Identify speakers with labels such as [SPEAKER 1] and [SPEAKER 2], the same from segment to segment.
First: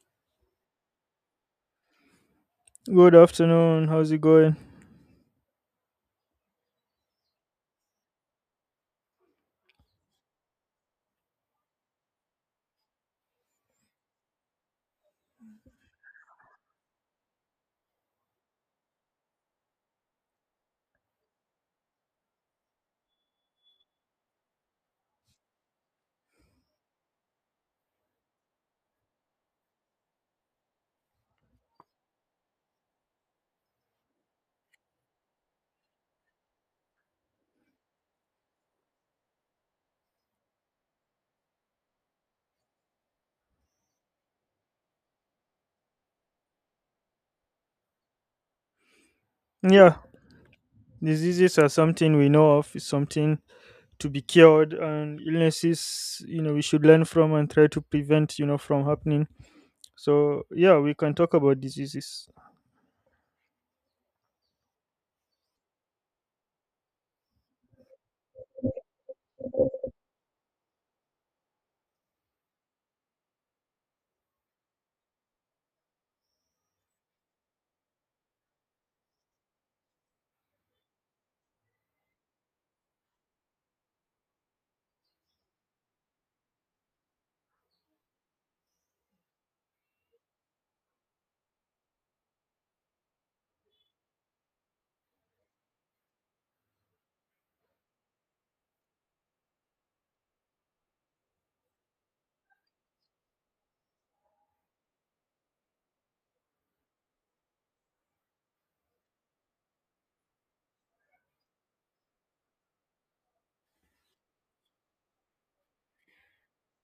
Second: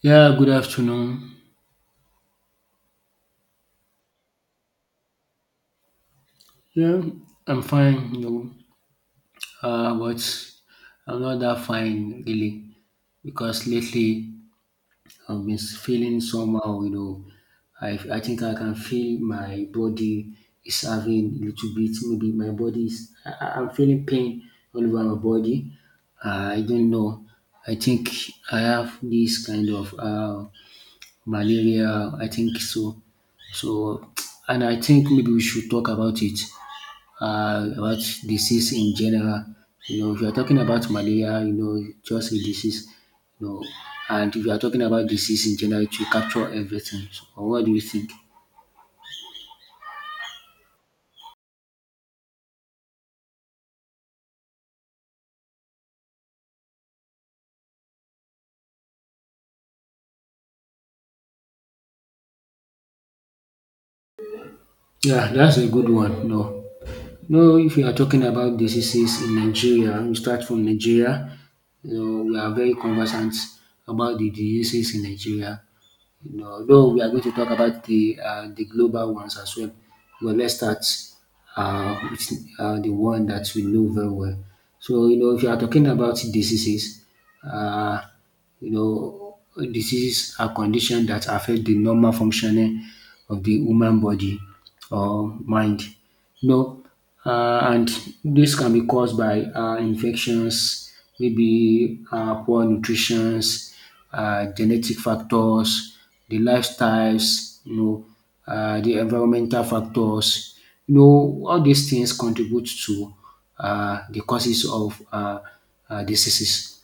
[SPEAKER 1] Yeah, good afternoon.
[SPEAKER 2] Good afternoon. How's it going?
[SPEAKER 1] Yeah, I'm fine, but I'm not that fine really because lately I've been feeling somehow. I think I can feel my body is having a little bit, maybe my body is, I'm feeling pain all over my body. I don't know. I think I have this kind of malaria, I think so. So, and I think maybe we should talk about it, about disease in general. You know, if you are talking about malaria, just a disease, you know, and if you are talking about disease in general, it will capture everything. So, what do you think?
[SPEAKER 2] Yeah, diseases are something we know of. It's something to be cured, and illnesses, you know, we should learn from and try to prevent, you know, from happening. So yeah, we can talk about diseases.
[SPEAKER 1] Yeah, that's a good one. No, no. If you are talking about diseases in Nigeria, we start from Nigeria. You know, we are very conversant about the diseases in Nigeria. You know, though we are going to talk about the global ones as well. But let's start with the one that we know very well. So, you know, if you are talking about diseases, uh, you know, diseases are conditions that affect the normal functioning of the human body or mind. No, uh, and this can be caused by infections, maybe poor nutrition, genetic factors, the lifestyles, the environmental factors. You know, all these things contribute to the causes of diseases.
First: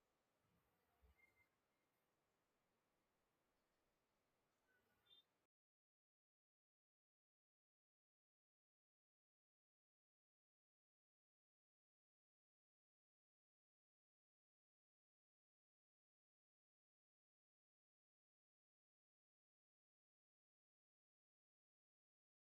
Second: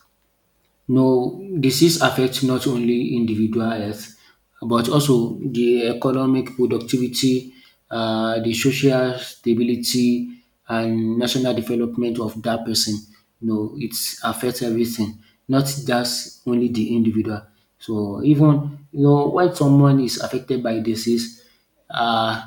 [SPEAKER 1] No, disease affects not only individual health, but also the economic productivity, the social stability, and national development of that person. No, it affects everything, not just only the individual. So even you know when someone is affected by disease, uh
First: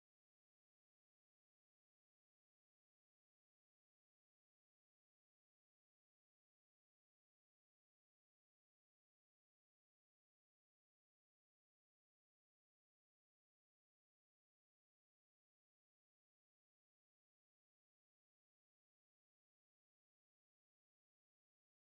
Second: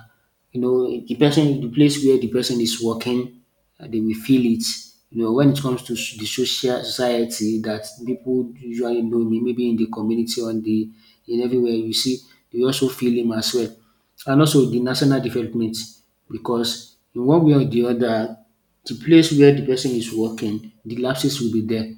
[SPEAKER 1] you know, the person, the place where the person is working, they will feel it. You know, when it comes to the social society that people usually know me, maybe in the community, on the in everywhere you see, they also feel him as well. And also the national development, because in one way or the other, the place where the person is working, the lapses will be there,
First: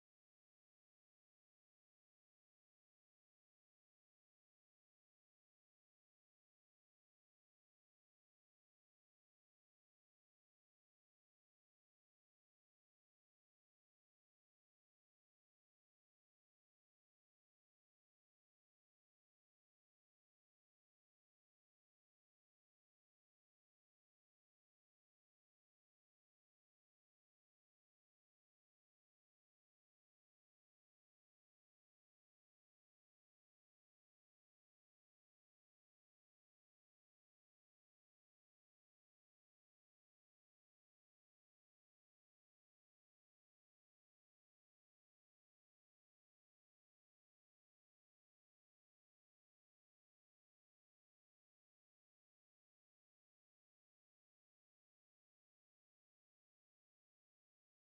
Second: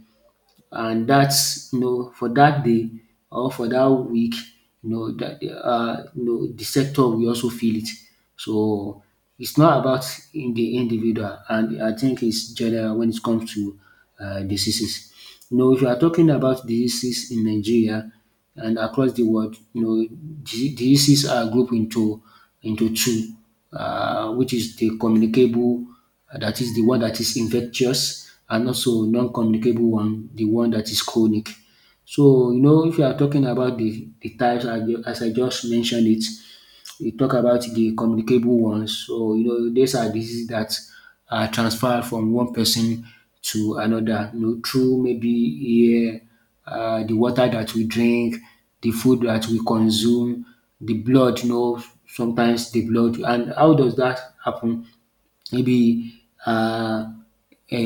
[SPEAKER 1] and that's you know for that day or for that week, you know that you know the sector will also feel it. So it's not about in the individual, and I think it's general when it comes to diseases. You know, if you are talking about diseases in Nigeria and across the world, you know, diseases are grouped into two, which is the communicable, that is the one that is infectious, and also non-communicable one, the one that is chronic. So, you know, if you are talking about the types as I just mentioned it, we talk about the communicable ones. So, you know, these are diseases that are transferred from one person to another, you know, through maybe air, the water that we drink, the food that we consume, the blood, you know, sometimes the blood. And how does that happen? Maybe uh, a,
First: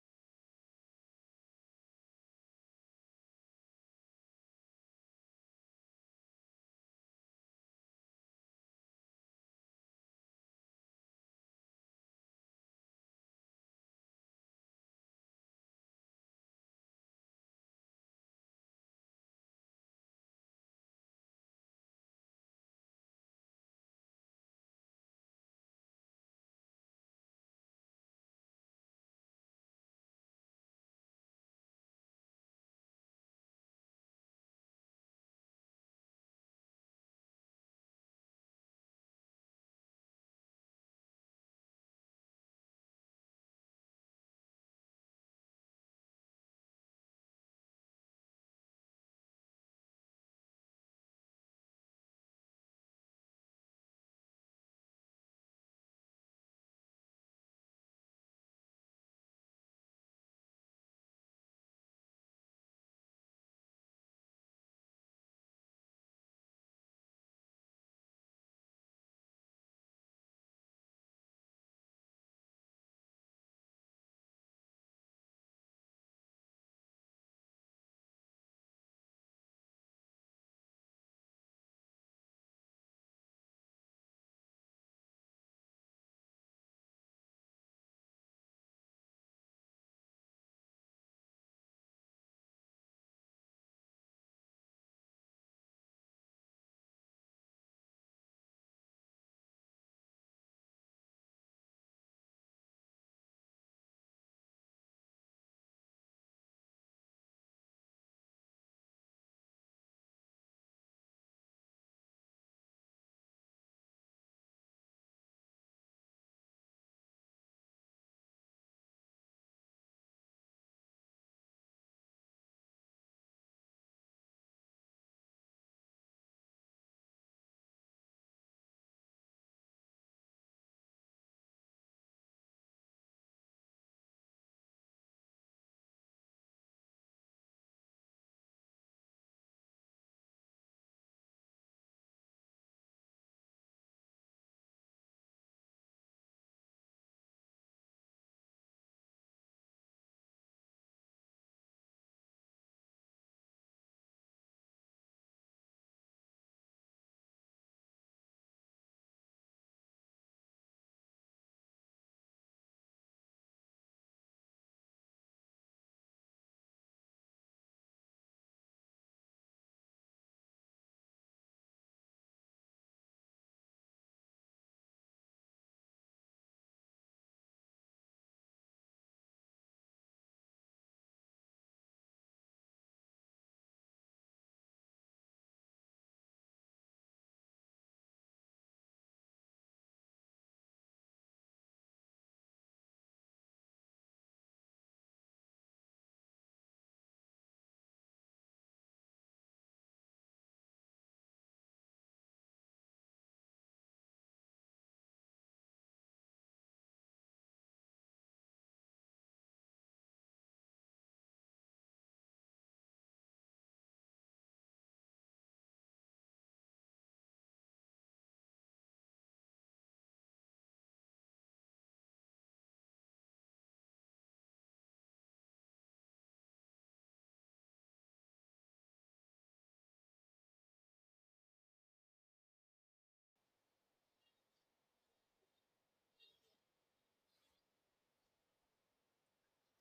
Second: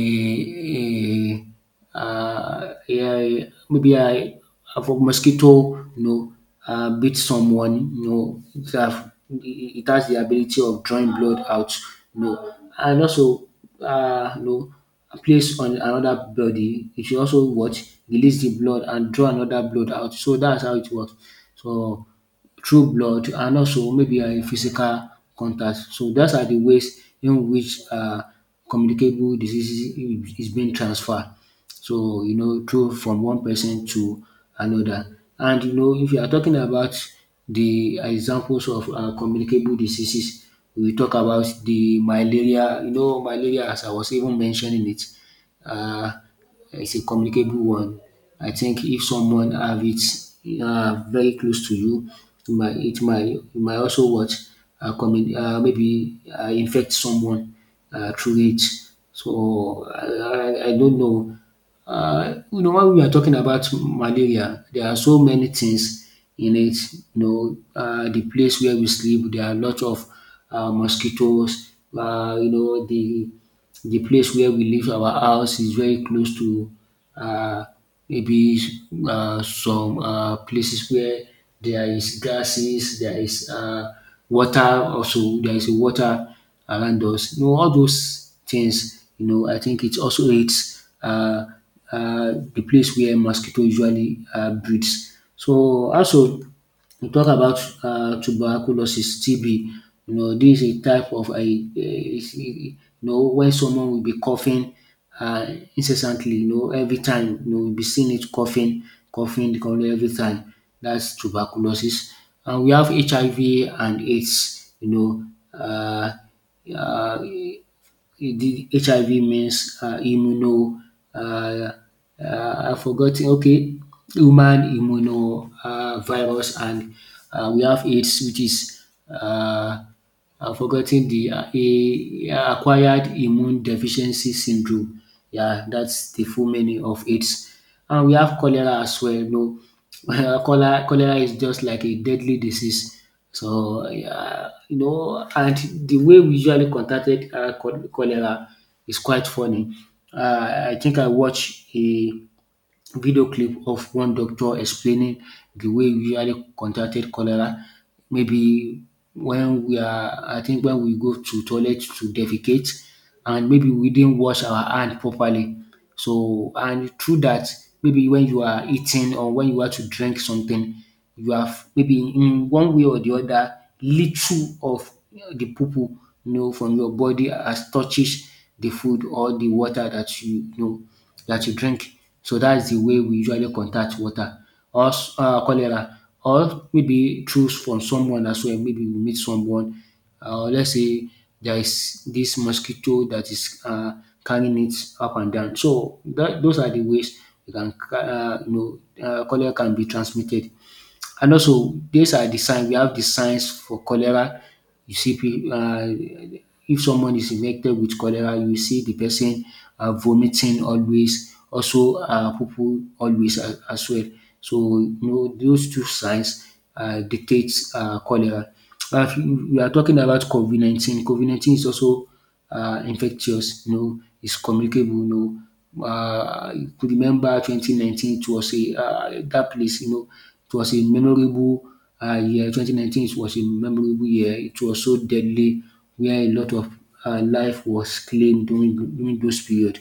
[SPEAKER 1] a, uh, a, maybe I, for mosquito, you know, bit someone, you know, it has the ability of drawing blood out, you know, and also, uh, you know, place on another body, it should also what release the blood and draw another blood out. So that's how it works. So through blood and also maybe physical contact. So those are de ways in which communicable diseases is being transferred. So you know through from one person to another. And you know if you are talking about de examples of communicable diseases, we talk about de malaria. You know malaria, as I was even mentioning it um it's a communicable one. I think if someone have it very close to you, it might also what commun- maybe infect someone through it. So I don't know. You know, when we are talking about malaria, there are so many things in it. You know, the place where we sleep, there are a lot of mosquitoes. You know, the place where we live, our house is very close to uh, maybe some places where there is grasses, there is water also, there is water around us. You know all those things, you know I think it also aids the place where mosquito usually breeds. So also we talk about tuberculosis, TB, you know this is a type of you know when someone will be coughing uh incessantly, you know every time you know you be seeing it coughing every time. That's tuberculosis. And we have HIV and AIDS, you know, uh the HIV means immuno uh, I've forgotten. Okay, human immuno virus, and we have AIDS, which is uh, I've forgotten the acquired immune deficiency syndrome. Yeah, that's the full meaning of AIDS. And we have cholera as well. You know, cholera is just like a deadly disease. So, yeah, you know, and the way we usually contacted cholera is quite funny. I think I watched a video clip of one doctor explaining the way we usually contracted cholera. Maybe I think when we go to toilet to defecate, and maybe we didn't wash our hand properly. So, and through that, maybe when you are eating or when you want to drink something, you have maybe in one way or the other little of the poo-poo, you know, from your body as touches the food or the water that you know that you drink. So that's the way we usually contact water or cholera, or maybe through from someone as well. Maybe we meet someone, let's say there is this mosquito that is carrying it up and down. So that, those are the ways you can, cholera can be transmitted. And also, these are the signs. We have the signs for cholera. You see, if someone is infected with cholera, you see the person vomiting always, also poo always as well. So, you know, those two signs dictates cholera. If you- We are talking about COVID 19. COVID 19 is also infectious, you know, it's communicable, you know. You could remember 2019, it was that place, you know, it was a memorable year. 2019, it was a memorable year. It was so deadly, where a lot of life was claimed during those period.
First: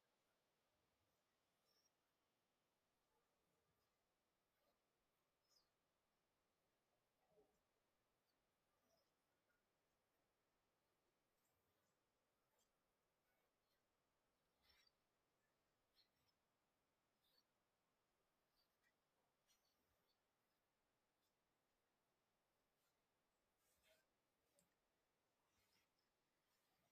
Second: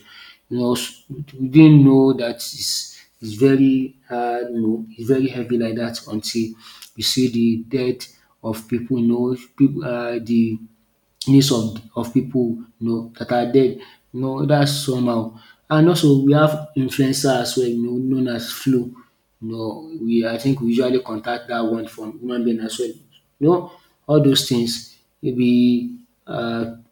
[SPEAKER 1] You know, we didn't know that it's very, it's very heavy like that until we see the death of people, you know, people, the needs of people, you know that are dead, you know dats somehow. And also we have influencer as well, you know, known as Flo. You know we I think we usually contact that one from human being as well. You know all those things maybe um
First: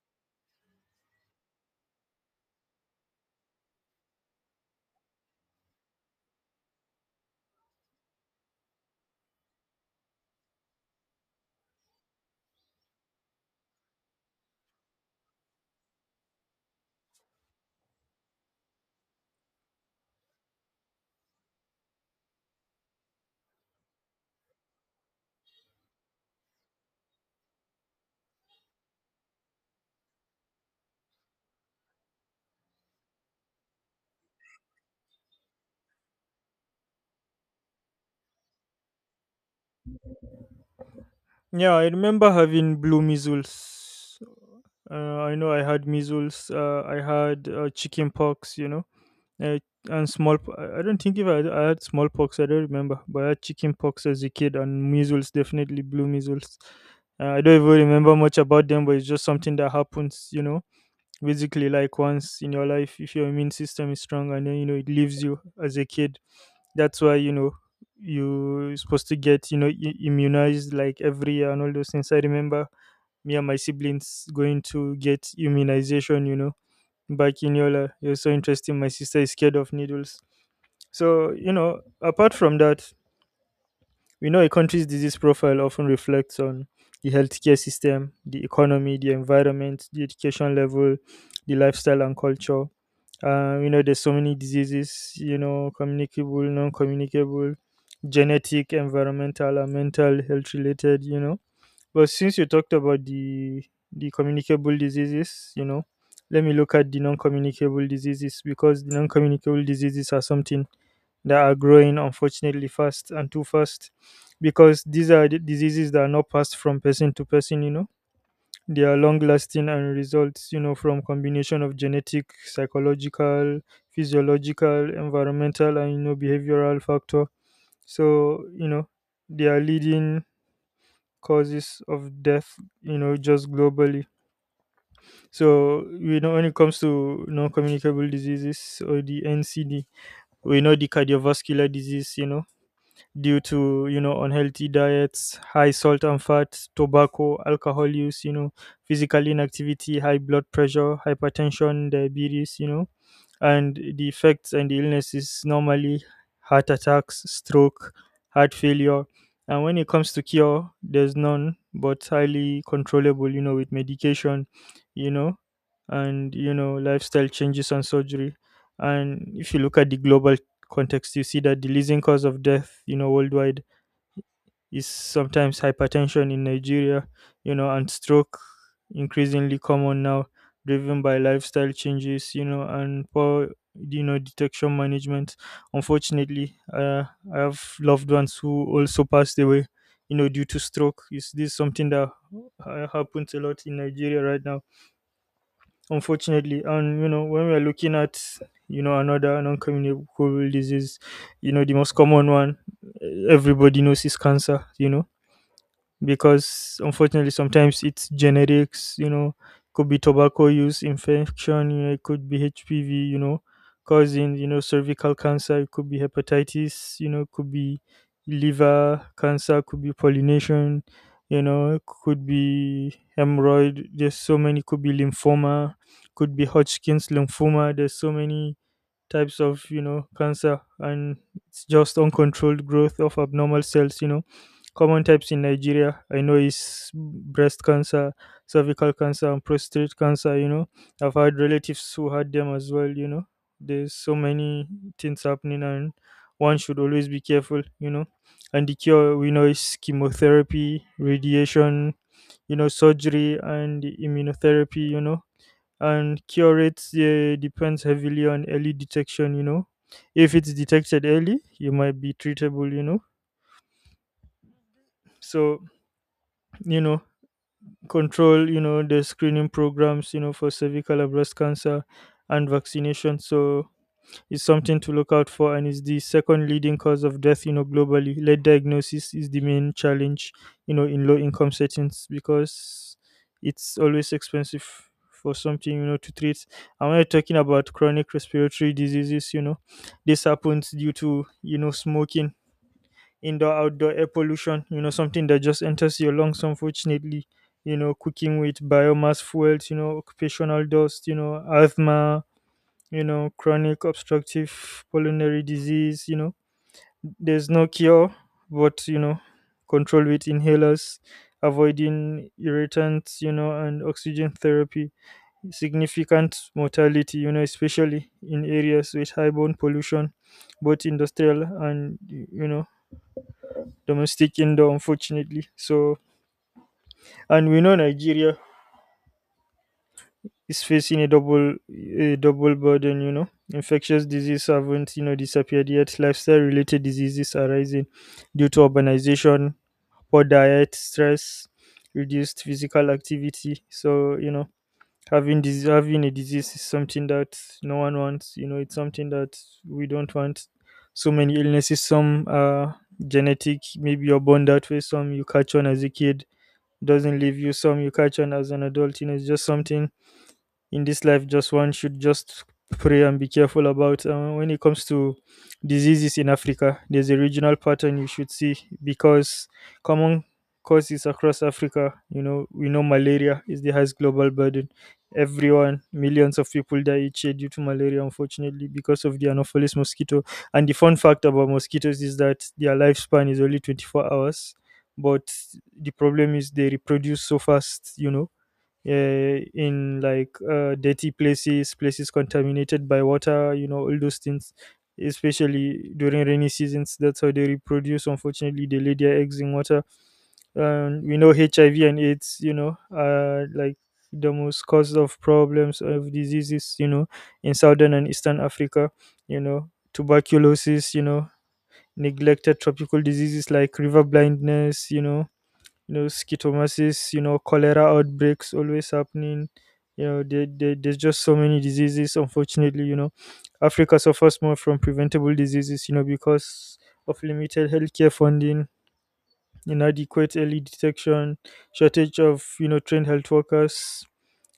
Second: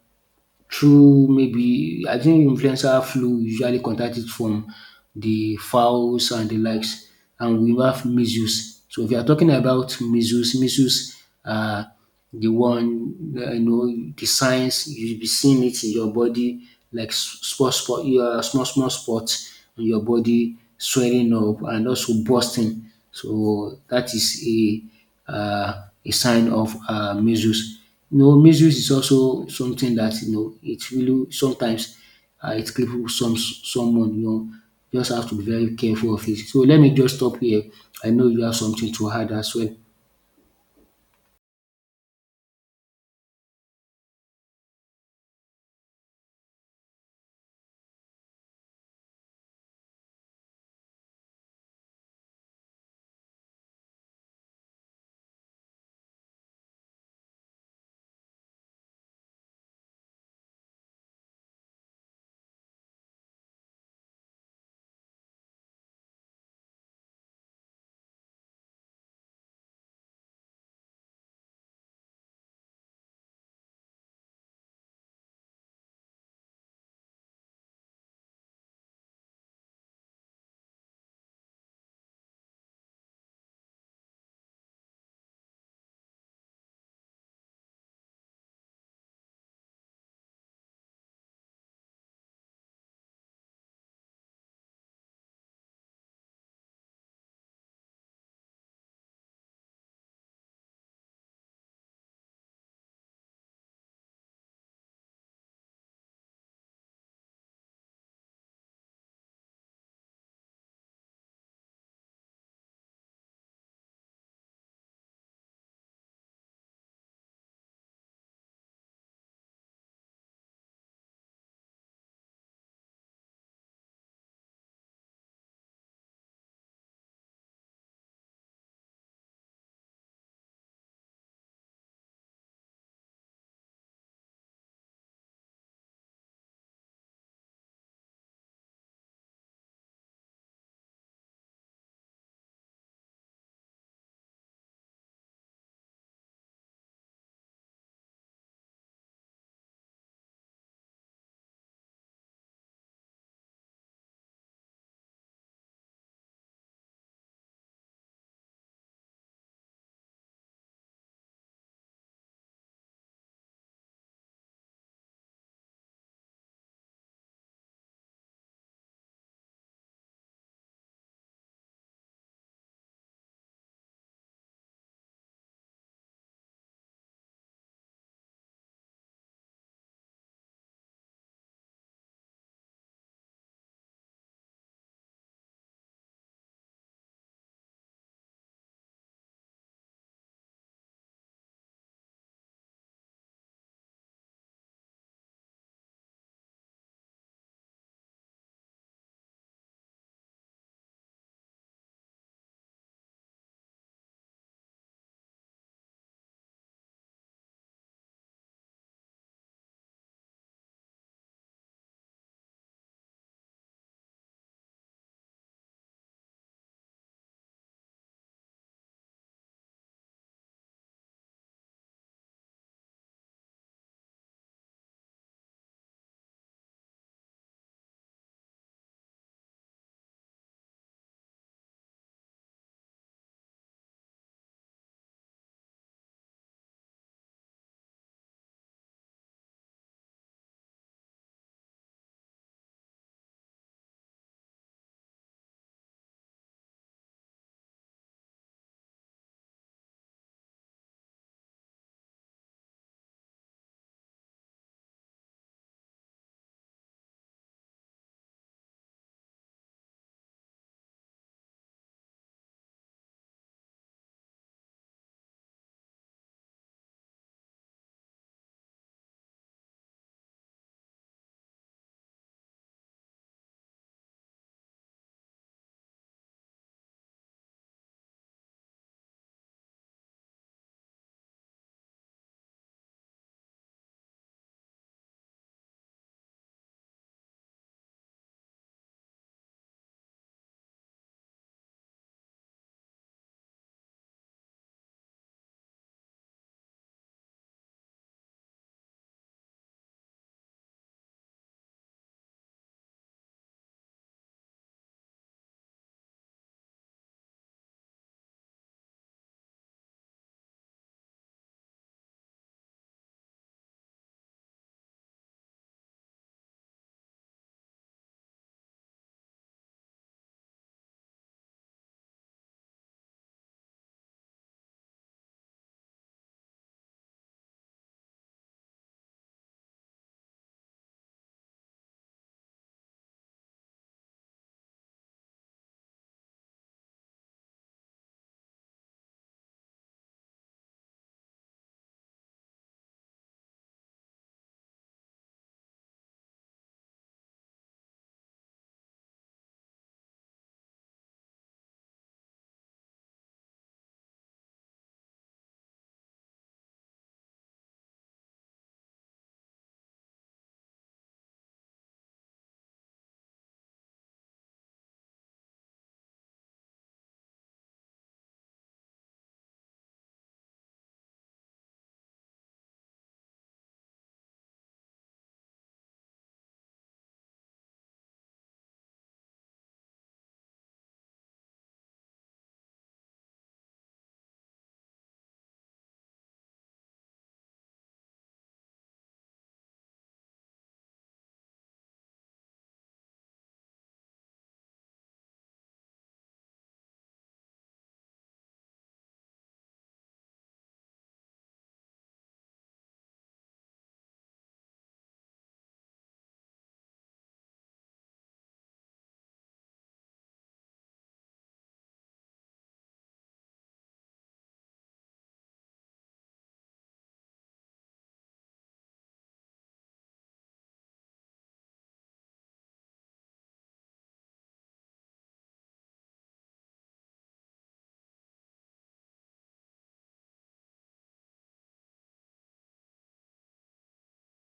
[SPEAKER 1] through maybe I think influencer flu usually contacted from the fowls and the likes, and we have measles. So if you are talking about measles, measles, uh, the one you know the signs you'll be seeing it in your body like small spot, your small spots on your body swelling up and also bursting. So that is a sign of measles. You know, misuse is also something that you know it really sometimes it cripples someone. You know, just have to be very careful of it. So let me just stop here. I know you have something to add as well.
[SPEAKER 2] Yeah, I remember having blue measles. Uh, I know I had measles. I had chicken pox, you know, uh, and small. I don't think if I had smallpox, I don't remember. But I had chicken pox as a kid, and measles, definitely blue measles. I don't even remember much about them, but it's just something that happens, you know, basically like once in your life if your immune system is strong, and then, you know, it leaves you as a kid. That's why, you know, you're supposed to get, you know, immunized like every year, and all those things. I remember me and my siblings going to get immunization, you know, back in Yola. It was so interesting, my sister is scared of needles. So, you know, apart from that, we know a country's disease profile often reflects on the healthcare system, the economy, the environment, the education level, the lifestyle and culture. You know, there's so many diseases, you know, communicable, non-communicable, genetic, environmental and mental health related, you know. But since you talked about the communicable diseases, you know, let me look at the non-communicable diseases, because the non-communicable diseases are something that are growing, unfortunately, fast and too fast, because these are the diseases that are not passed from person to person, you know. They are long lasting and results, you know, from combination of genetic, psychological, physiological, environmental and, you know, behavioral factor. So, you know, they are leading causes of death, you know, just globally. So, you know, when it comes to non-communicable diseases, or the ncd, we know the cardiovascular disease, you know, due to, you know, unhealthy diets, high salt and fat, tobacco, alcohol use, you know, physical inactivity, high blood pressure, hypertension, diabetes, you know. And the effects and the illnesses normally heart attacks, stroke, heart failure. And when it comes to cure, there's none, but highly controllable, you know, with medication, you know, and, you know, lifestyle changes and surgery. And if you look at the global context, you see that the leading cause of death, you know, worldwide is sometimes hypertension in Nigeria, you know, and stroke, increasingly common now, driven by lifestyle changes, you know, and poor, you know, detection management. Unfortunately, I have loved ones who also passed away, you know, due to stroke. Is this something that happens a lot in Nigeria right now? Unfortunately. And you know, when we are looking at, you know, another non-communicable disease, you know, the most common one, eh, everybody knows is cancer, you know, because unfortunately sometimes it's generics, you know. Could be tobacco use, infection, you know, it could be hpv, you know, causing, you know, cervical cancer. It could be hepatitis, you know, could be liver cancer, could be pollination, you know, could be hemorrhoid, there's so many, could be lymphoma, could be Hodgkin's lymphoma. There's so many types of, you know, cancer, and it's just uncontrolled growth of abnormal cells, you know. Common types in Nigeria, I know, is breast cancer, cervical cancer and prostate cancer, you know. I've had relatives who had them as well, you know. There's so many things happening, and one should always be careful, you know. And the cure, we know, is chemotherapy, radiation, you know, surgery and immunotherapy, you know. And cure rates, depends heavily on early detection, you know. If it's detected early, you might be treatable, you know. So, you know, control, you know, the screening programs, you know, for cervical and breast cancer, and vaccination. So, is something to look out for, and is the second leading cause of death, you know, globally. Late diagnosis is the main challenge, you know, in low income settings, because it's always expensive for something, you know, to treat. And when you're talking about chronic respiratory diseases, you know, this happens due to, you know, smoking, indoor outdoor air pollution, you know, something that just enters your lungs, unfortunately, you know, cooking with biomass fuels, you know, occupational dust, you know, asthma, you know, chronic obstructive pulmonary disease, you know. There's no cure, but, you know, control with inhalers, avoiding irritants, you know, and oxygen therapy. Significant mortality, you know, especially in areas with high bone pollution, both industrial and, you know, domestic indoor, unfortunately. So, and we know Nigeria is facing a double burden, you know. Infectious disease haven't, you know, disappeared yet. Lifestyle related diseases are rising due to urbanization, poor diet, stress, reduced physical activity. So, you know, having dis having a disease is something that no one wants, you know. It's something that we don't want. So many illnesses, some are genetic, maybe you're born that way, some you catch on as a kid, doesn't leave you, some you catch on as an adult, you know. It's just something in this life, just one should just pray and be careful about. When it comes to diseases in Africa, there's a regional pattern you should see, because common causes across Africa, you know, we know malaria is the highest global burden. Everyone, millions of people die each year due to malaria, unfortunately, because of the anopheles mosquito. And the fun fact about mosquitoes is that their lifespan is only 24 hours, but the problem is they reproduce so fast, you know, in like dirty places, places contaminated by water, you know, all those things, especially during rainy seasons. That's how they reproduce. Unfortunately, they lay their eggs in water. And we know HIV and AIDS, you know, are like the most cause of problems of diseases, you know, in southern and eastern Africa, you know, tuberculosis, you know, neglected tropical diseases like river blindness, you know, you know, schistosomes, you know, cholera outbreaks always happening, you know. There's just so many diseases, unfortunately, you know. Africa suffers more from preventable diseases, you know, because of limited healthcare funding, inadequate early detection, shortage of, you know, trained health workers,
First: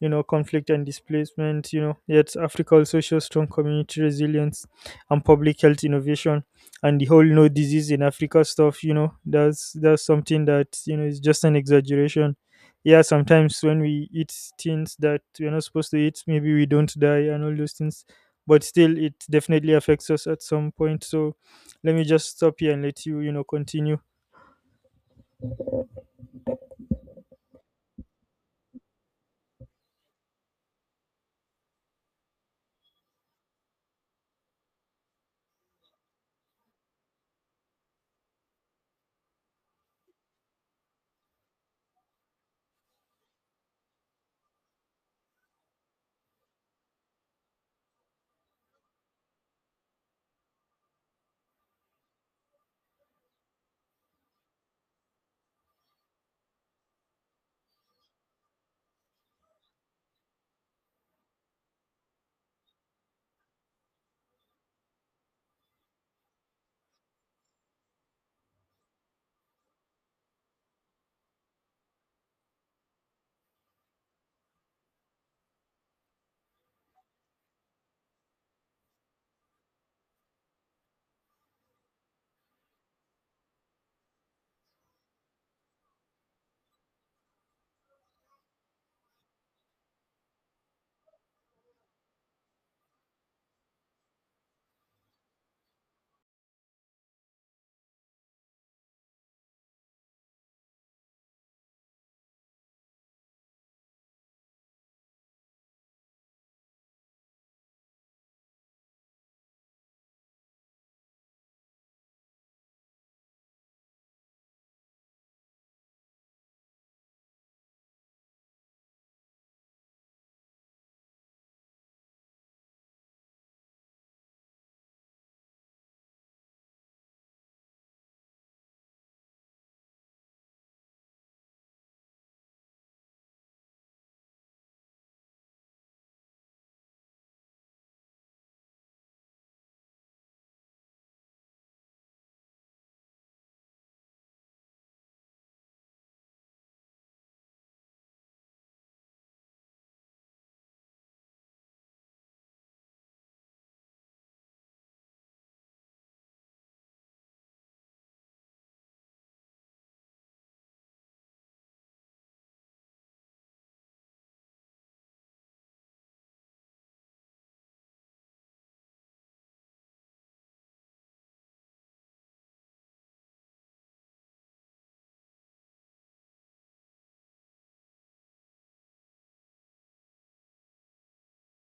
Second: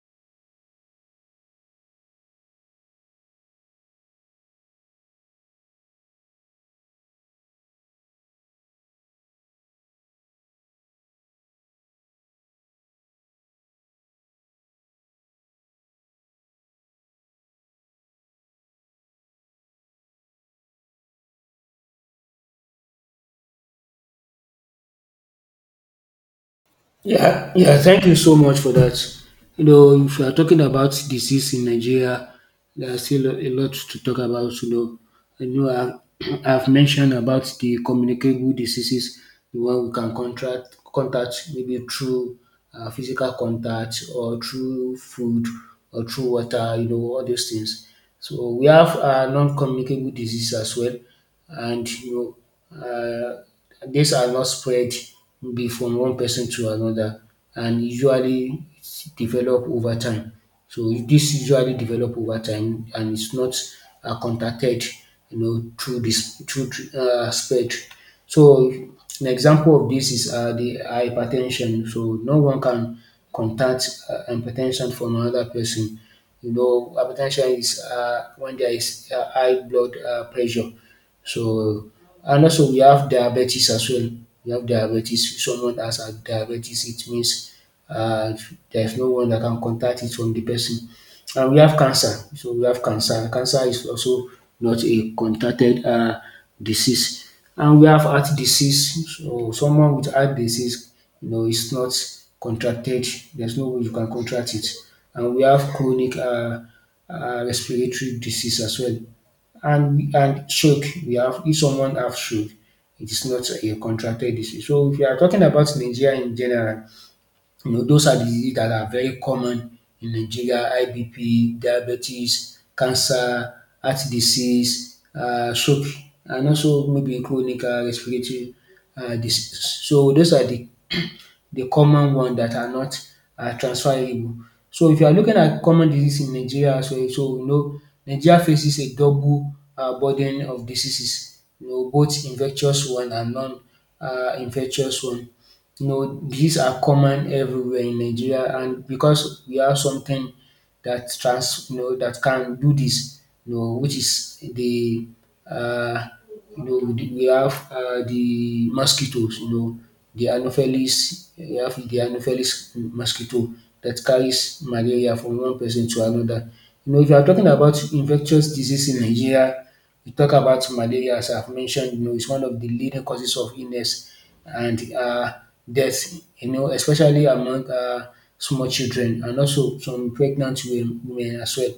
[SPEAKER 2] you know, conflict and displacement, you know. Yet Africa also shows strong community resilience and public health innovation. And the whole no disease in Africa stuff, you know, that's something that, you know, is just an exaggeration. Yeah, sometimes when we eat things that we're not supposed to eat, maybe we don't die and all those things, but still it definitely affects us at some point. So let me just stop here and let you, you know, continue.
[SPEAKER 1] Yeah, yeah, thank you so much for that. You know, if you are talking about disease in Nigeria, there are still a lot to talk about. You know, I know I've, I've mentioned about the communicable diseases, the one we can contact maybe through physical contact or through food or through water, you know, all those things. So we have non communicable disease as well, and you know, these are not spread be from one person to another, and usually develop over time. So this usually develop over time, and it's not contacted, you know, through spread. So an example of this is the hypertension. So no one can contact hypertension from another person. You know, hypertension is when there is high blood pressure. So and also we have diabetes as well. We have diabetes. If someone has a diabetes, it means uh, there's no one that can contact it from the person. And we have cancer. So we have cancer. Cancer is also not a contacted disease. And we have heart disease. So someone with heart disease, you know, is not contracted. There's no way you can contract it. And we have chronic respiratory disease as well. And should we have if someone have should, it is not a contracted disease. So if you are talking about Nigeria in general, you know those are diseases that are very common in Nigeria: high BP, diabetes, cancer, heart disease, stroke, and also maybe chronic respiratory diseases. So those are the common one that are not transferable. So if you are looking at common disease in Nigeria as well, so we know Nigeria faces a double burden of diseases, you know, both infectious one and non infectious one. You know, these are common everywhere in Nigeria, and because we have something that you know, that can do this, you know, which is the, uh, you know, we have the mosquitoes, you know, the Anopheles, we have the Anopheles mosquito that carries malaria from one person to another. You know, if you are talking about infectious disease in Nigeria, we talk about malaria as I've mentioned, you know, it's one of the leading causes of illness and death, you know, especially among small children, and also some pregnant women as well.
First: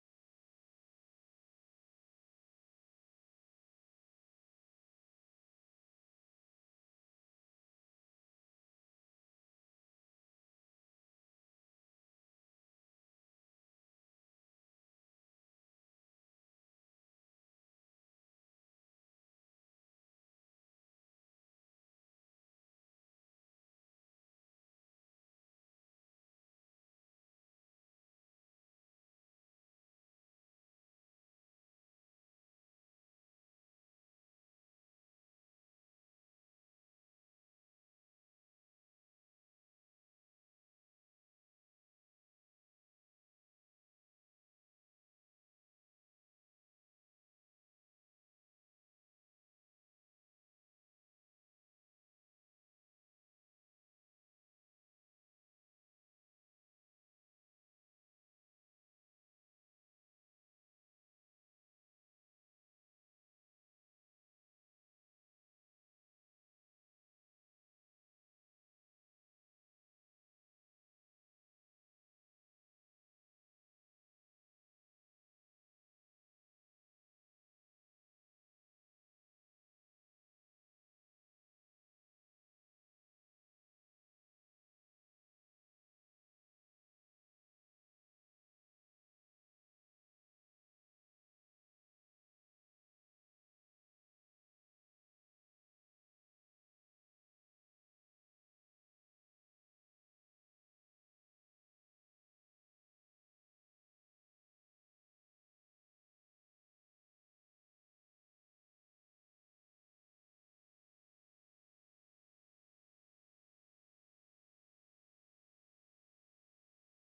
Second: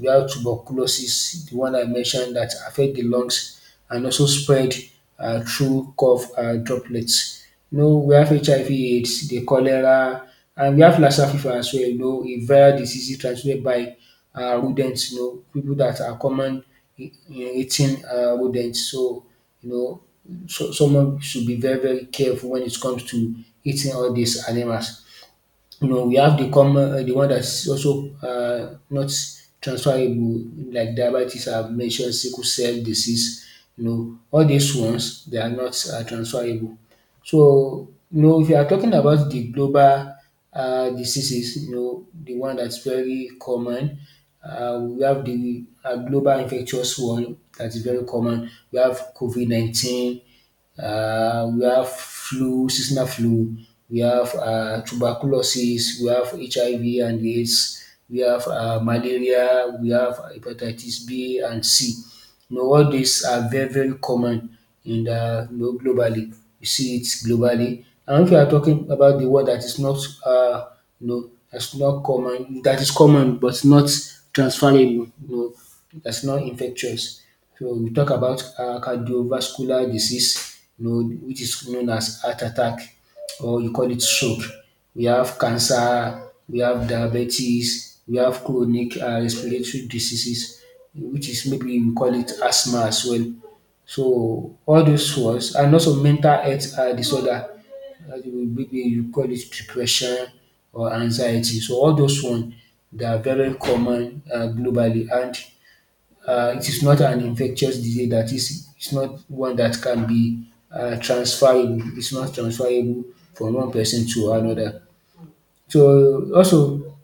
[SPEAKER 1] We have tuberculosis, the one I mentioned that affect the lungs and also spread through cough droplets. You know, we have HIV AIDS, the cholera, and we have Lassa fever as well, you know, a viral disease transmitted by rodents, you know, people that are common in eating rodents. So, you know, so someone should be very, very careful when it comes to eating all these animals. You know, we have the common the one that's also not transferable, like diabetes I've mentioned, sickle cell disease. You know, all these ones they are not transferable. So, you know, if you are talking about the global diseases, you know, the one that's very common, we have the global infectious one that is very common. We have COVID 19. We have flu, seasonal flu. We have tuberculosis. We have HIV and AIDS. We have malaria. We have hepatitis B and C. You know, all these are very, very common in the you know, globally. You see it globally. And if you are talking about the one that is not, uh, you know, that's not common, that is common but not transferable, you know, that's not infectious. So we talk about cardiovascular disease, you know, which is known as heart attack, or you call it stroke. We have cancer, we have diabetes, we have chronic respiratory diseases, which is maybe we call it asthma as well. So all those ones, and also mental health disorder, maybe you call it depression or anxiety. So all those one, they are very common globally, and it is not an infectious disease. That is, it's not one that can be transferable, it's not transferable from one person to another. So also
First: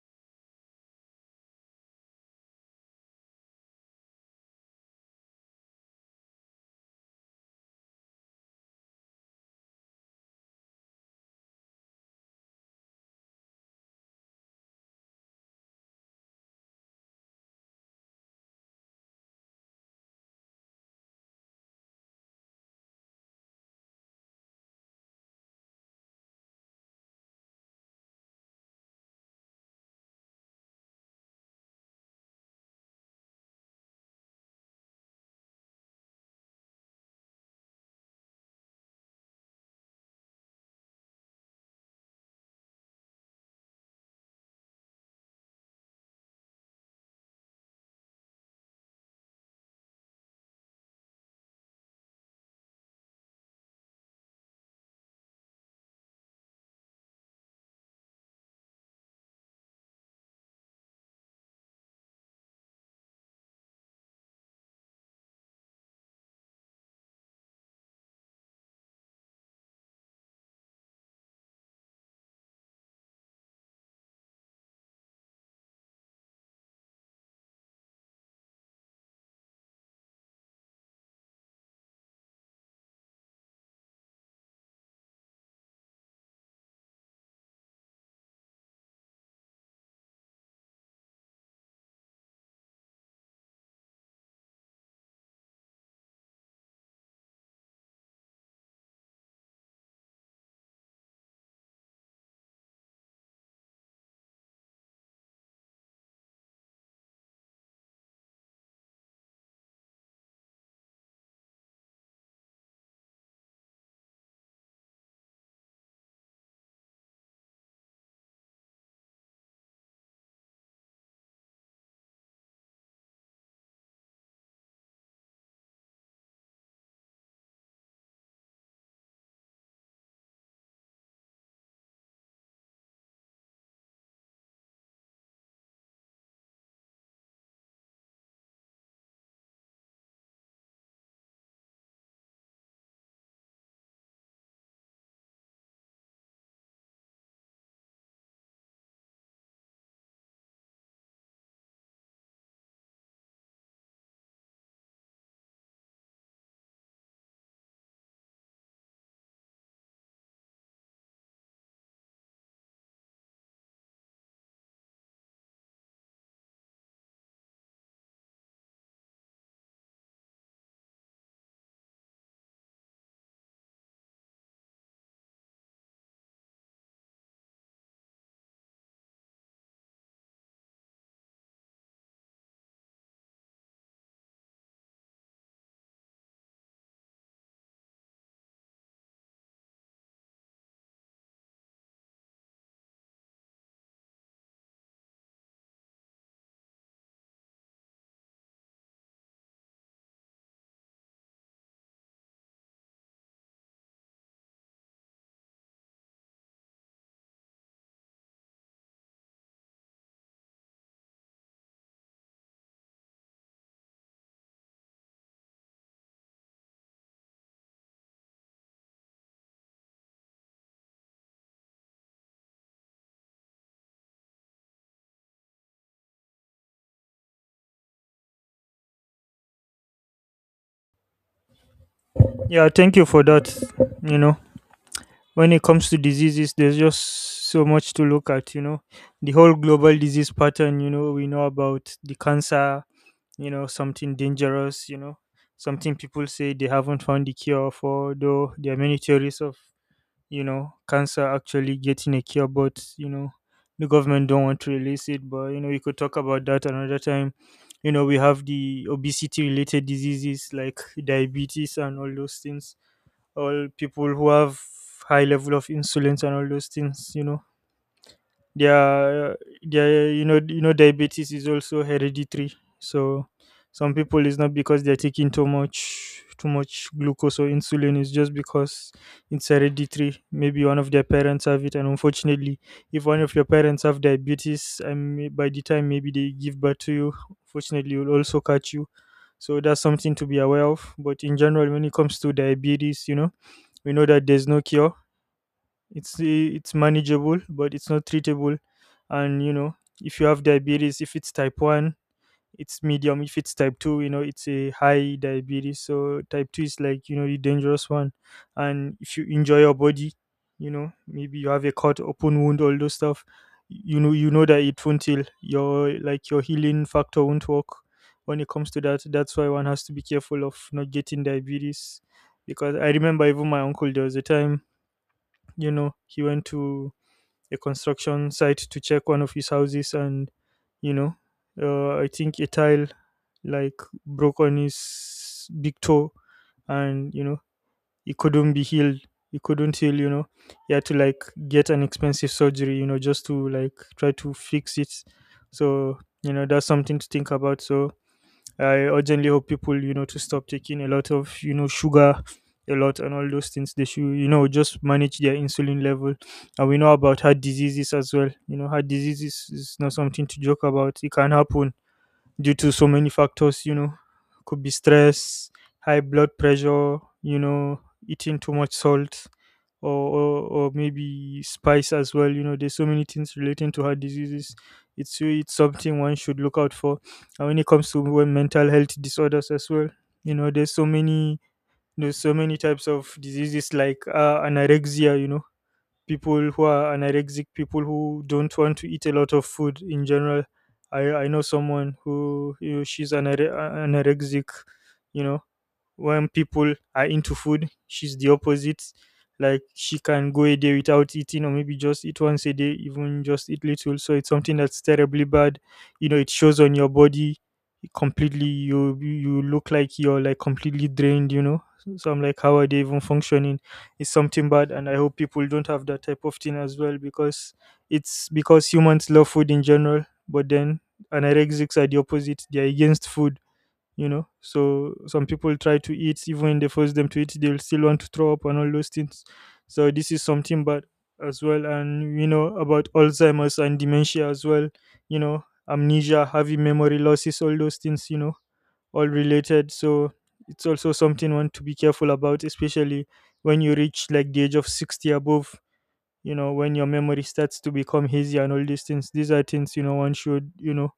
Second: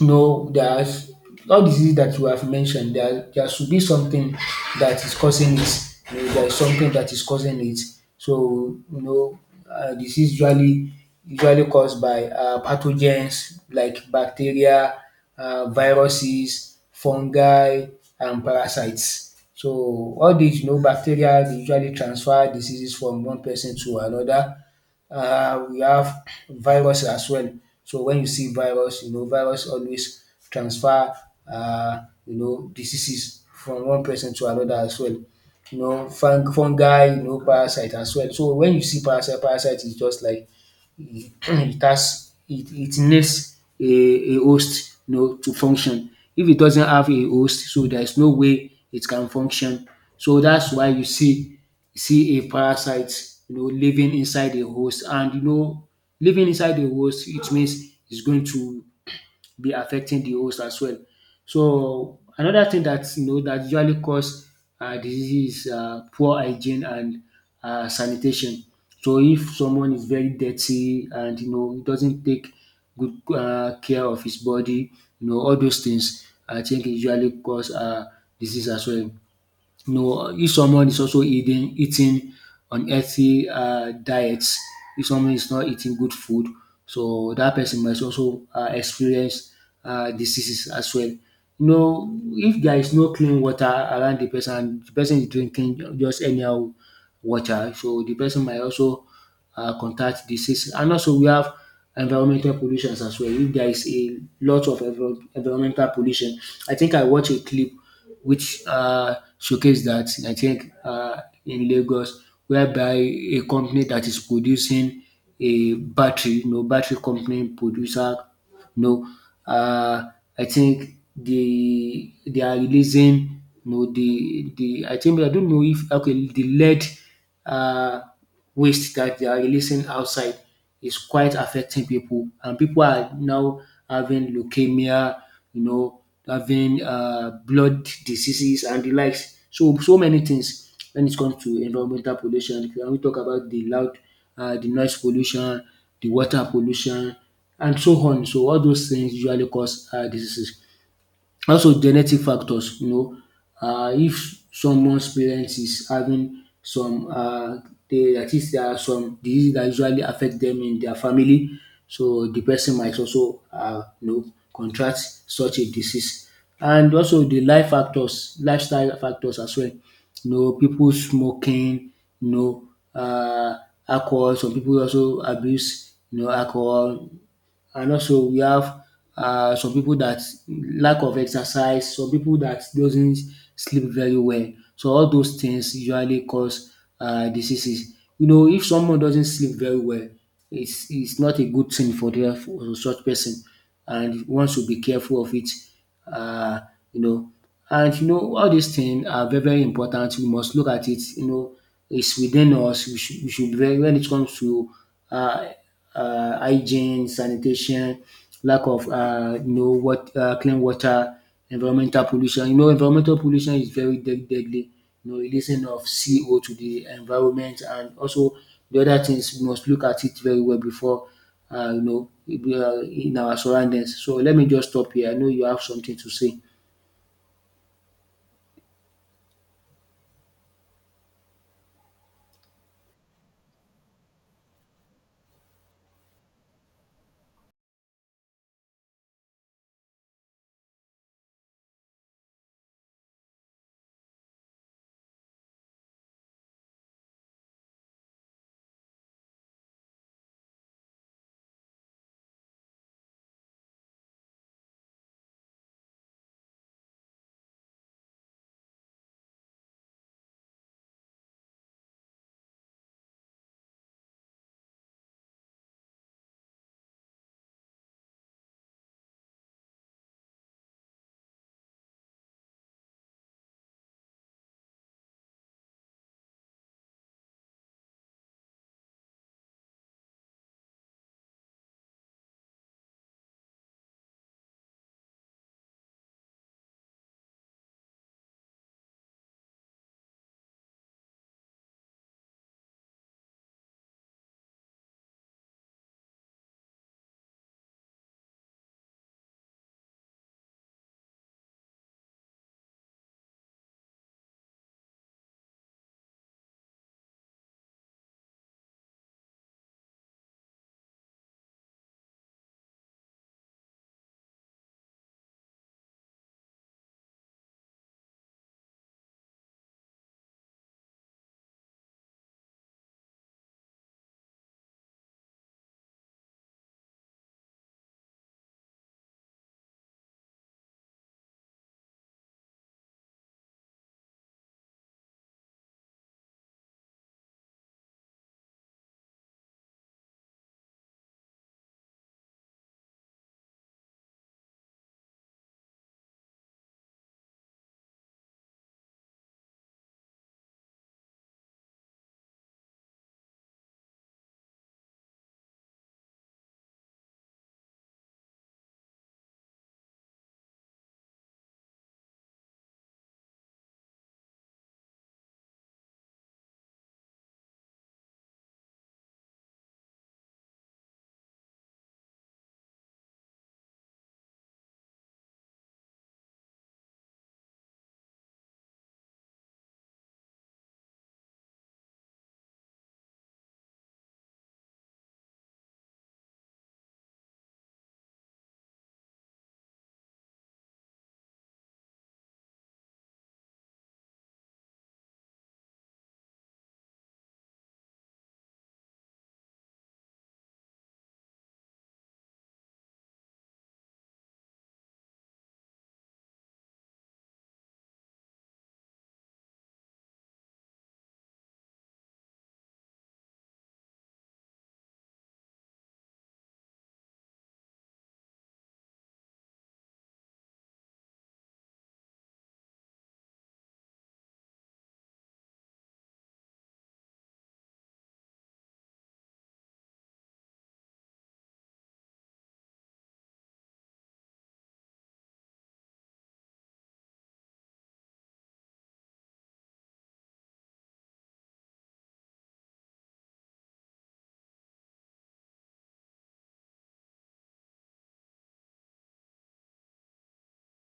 [SPEAKER 1] no, there's all diseases that you have mentioned, there should be something that is causing it. You know, there is something that is causing it. So, you know, disease usually caused by pathogens like bacteria, viruses, fungi, and parasites. So all these, you know, bacteria they usually transfer diseases from one person to another. We have virus as well. So when you see virus, you know virus always transfer uh, you know diseases from one person to another as well. You know fungi, you know parasite as well. So when you see parasite, parasite is just like it it has it it needs a host, you know, to function. If it doesn't have a host, so there is no way it can function. So that's why you see a parasite, you know, living inside a host, and you know, living inside a host, it means it's going to be affecting the host as well. So another thing that, you know, that usually cause diseases is poor hygiene and sanitation. So if someone is very dirty and you know doesn't take good care of his body, you know all those things I think e usually cause disease as well. You know, if someone is also eating unhealthy diets, if someone is not eating good food, so that person must also experience diseases as well. You know, if there is no clean water around the person, and the person is drinking just anyhow water, so the person might also contact disease. And also, we have environmental pollutions as well. If there is a lot of environmental pollution, I think I watched a clip which showcase that I think in Lagos, whereby a company that is producing a battery, you know, battery company producer, you know, uh, I think they are releasing, you know, the I think I don't know if okay the lead uh waste that they are releasing outside is quite affecting people, and people are now having leukemia, you know, having blood diseases and the likes. So so many things when it comes to environmental pollution. Can we talk about the noise pollution, the water pollution, and so on? So all those things usually cause diseases. Also genetic factors, you know, if someone's parents is having some dat is, there are some disease dat usually affect dem in their family, so de person might also you know contract such a disease. And also lifestyle factors as well, you know, pipu smoking, you know, um alcohol, some pipu also abuse, you know, alcohol, and also we have some people that lack of exercise, some people that doesn't sleep very well. So all those things usually cause diseases. You know if someone doesn't sleep very well, it's not a good thing for de for such person, and one should be careful of it. uh. You know, and you know all these things are very very important, we must look at it, you know, it's within us, we should be very when it comes to uh, hygiene, sanitation, lack of you know what, clean water, environmental pollution. You know environmental pollution is very de deadly, you know releasing of CO to the environment, and also the other things we must look at it very well before, you know, in our surroundings. So let me just stop here. I know you have something to say.
[SPEAKER 2] Yeah, thank you for that. You know, when it comes to diseases, there's just so much to look at. You know, the whole global disease pattern, you know, we know about the cancer, you know, something dangerous, you know, something people say they haven't found the cure for, though there are many theories of, you know, cancer actually getting a cure, but, you know, the government don't want to release it. But, you know, we could talk about that another time. You know, we have the obesity related diseases like diabetes and all those things. All people who have high level of insulin and all those things, you know, their their, you know, you know, diabetes is also hereditary. So some people is not because they're taking too much glucose or insulin, it's just because it's hereditary. Maybe one of their parents have it, and unfortunately, if one of your parents have diabetes, and by the time maybe they give birth to you, unfortunately, will also catch you. So that's something to be aware of. But in general, when it comes to diabetes, you know, we know that there's no cure. It's manageable but it's not treatable. And you know, if you have diabetes, if it's type 1, it's medium, if it's type 2, you know, it's a high diabetes. So type 2 is like, you know, the dangerous one. And if you injure your body, you know, maybe you have a cut, open wound, all those stuff, you know, you know that it won't heal. Your, like, your healing factor won't work when it comes to that. That's why one has to be careful of not getting diabetes. Because I remember even my uncle, there was a time, you know, he went to a construction site to check one of his houses, and you know, I think a tile, like, broke on his big toe, and you know, he couldn't be healed, he couldn't heal, you know. He had to, like, get an expensive surgery, you know, just to, like, try to fix it. So, you know, that's something to think about. So I urgently hope people, you know, to stop taking a lot of, you know, sugar, a lot and all those things. They should, just manage their insulin level. And we know about heart diseases as well. Heart diseases is not something to joke about. It can happen due to so many factors, could be stress, high blood pressure, you know, eating too much salt or maybe spice as well. There's so many things relating to heart diseases. It's something one should look out for. And when it comes to mental health disorders as well, you know, there's so many there's so many types of diseases like anorexia, people who are anorexic, people who don't want to eat a lot of food in general. I know someone who, she's anorexic. you know, when people are into food, she's the opposite. Like, she can go a day without eating, or maybe just eat once a day, even just eat little. So it's something that's terribly bad. It shows on your body completely. You look like you're like completely drained. So I'm like, how are they even functioning? It's something bad, and I hope people don't have that type of thing as well, because it's because humans love food in general. But then, anorexics are the opposite, they're against food. So some people try to eat, even when they force them to eat, they will still want to throw up and all those things. So this is something bad as well. And you know about Alzheimer's and dementia as well. you know Amnesia, having memory losses, all those things, all related. So it's also something one to be careful about, especially when you reach like the age of 60 above. When your memory starts to become hazy and all these things, these are things one should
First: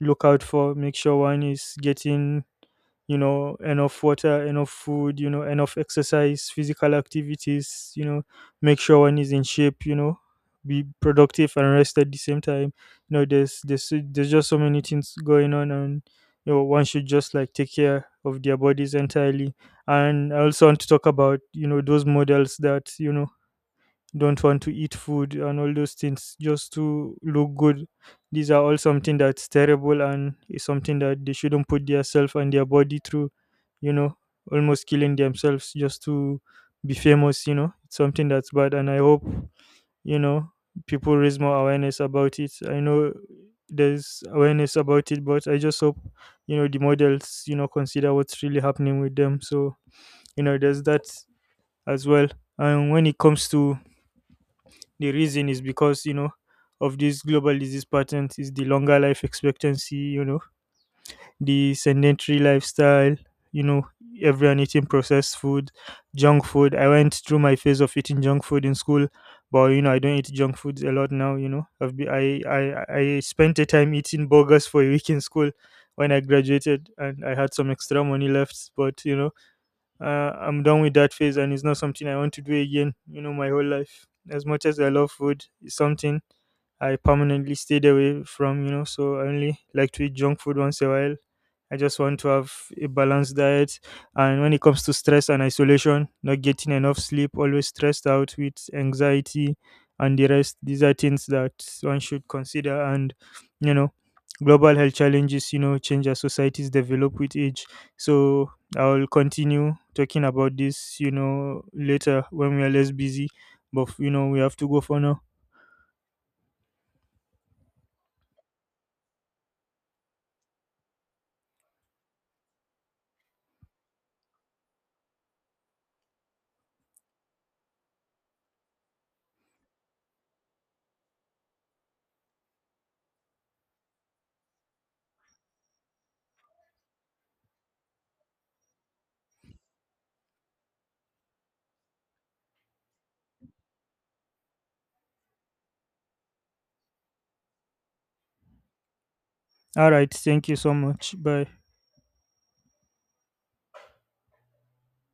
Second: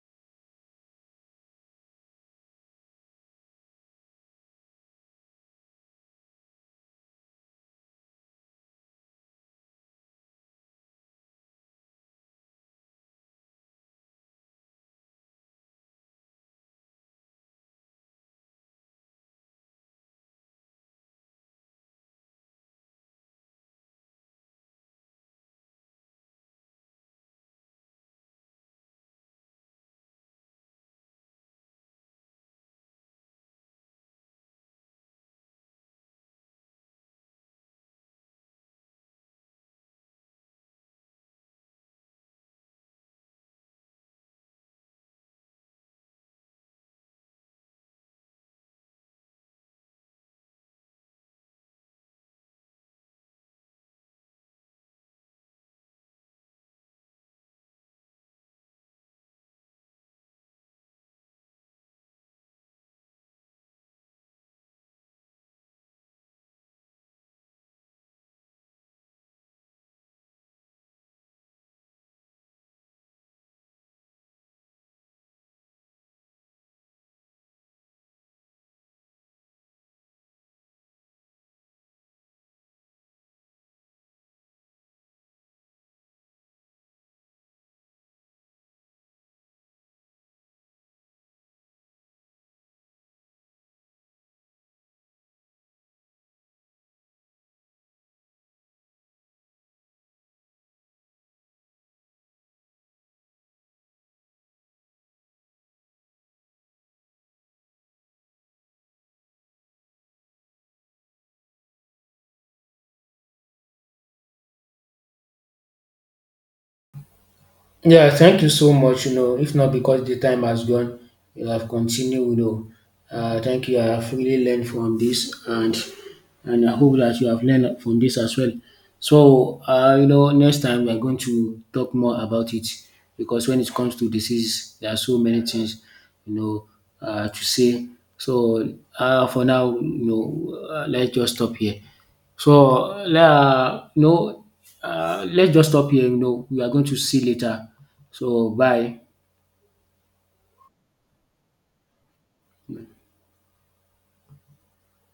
[SPEAKER 2] look out for. Make sure one is getting enough water, enough food, enough exercise, physical activities. Make sure one is in shape. Be productive and rest at the same time. There's just so many things going on. And one should just like take care of their bodies entirely. And I also want to talk about those models that don't want to eat food and all those things, just to look good. These are all something that's terrible and is something that they shouldn't put themselves and their body through, you know, almost killing themselves just to be famous. It's something that's bad, and I hope, you know, people raise more awareness about it. I know there's awareness about it, but I just hope, the models, consider what's really happening with them. So, there's that as well. And when it comes to, the reason is because, of these global disease patterns is the longer life expectancy, the sedentary lifestyle, you know, everyone eating processed food, junk food. I went through my phase of eating junk food in school, but I don't eat junk foods a lot now. I've been, I spent a time eating burgers for a week in school when I graduated, and I had some extra money left, but uh, I'm done with that phase, and it's not something I want to do again, my whole life. As much as I love food, it's something I permanently stayed away from, so I only like to eat junk food once in a while. I just want to have a balanced diet. And when it comes to stress and isolation, not getting enough sleep, always stressed out with anxiety and the rest, these are things that one should consider. And, you know, global health challenges, change as societies develop with age. So I'll continue talking about this, later when we are less busy. But, we have to go for now.
[SPEAKER 1] Yeah, thank you so much. You know, if not because the time has gone, you have continued. You know, thank you. I have really learned from this, and I hope that you have learned from this as well. So, you know, next time we are going to talk more about it, because when it comes to disease, there are so many things, you know, to say. So, for now, you know, let's just stop here. So, le no let's just stop here, you know, we are going to see later. So, bye.
[SPEAKER 2] All right. Thank you so much. Bye.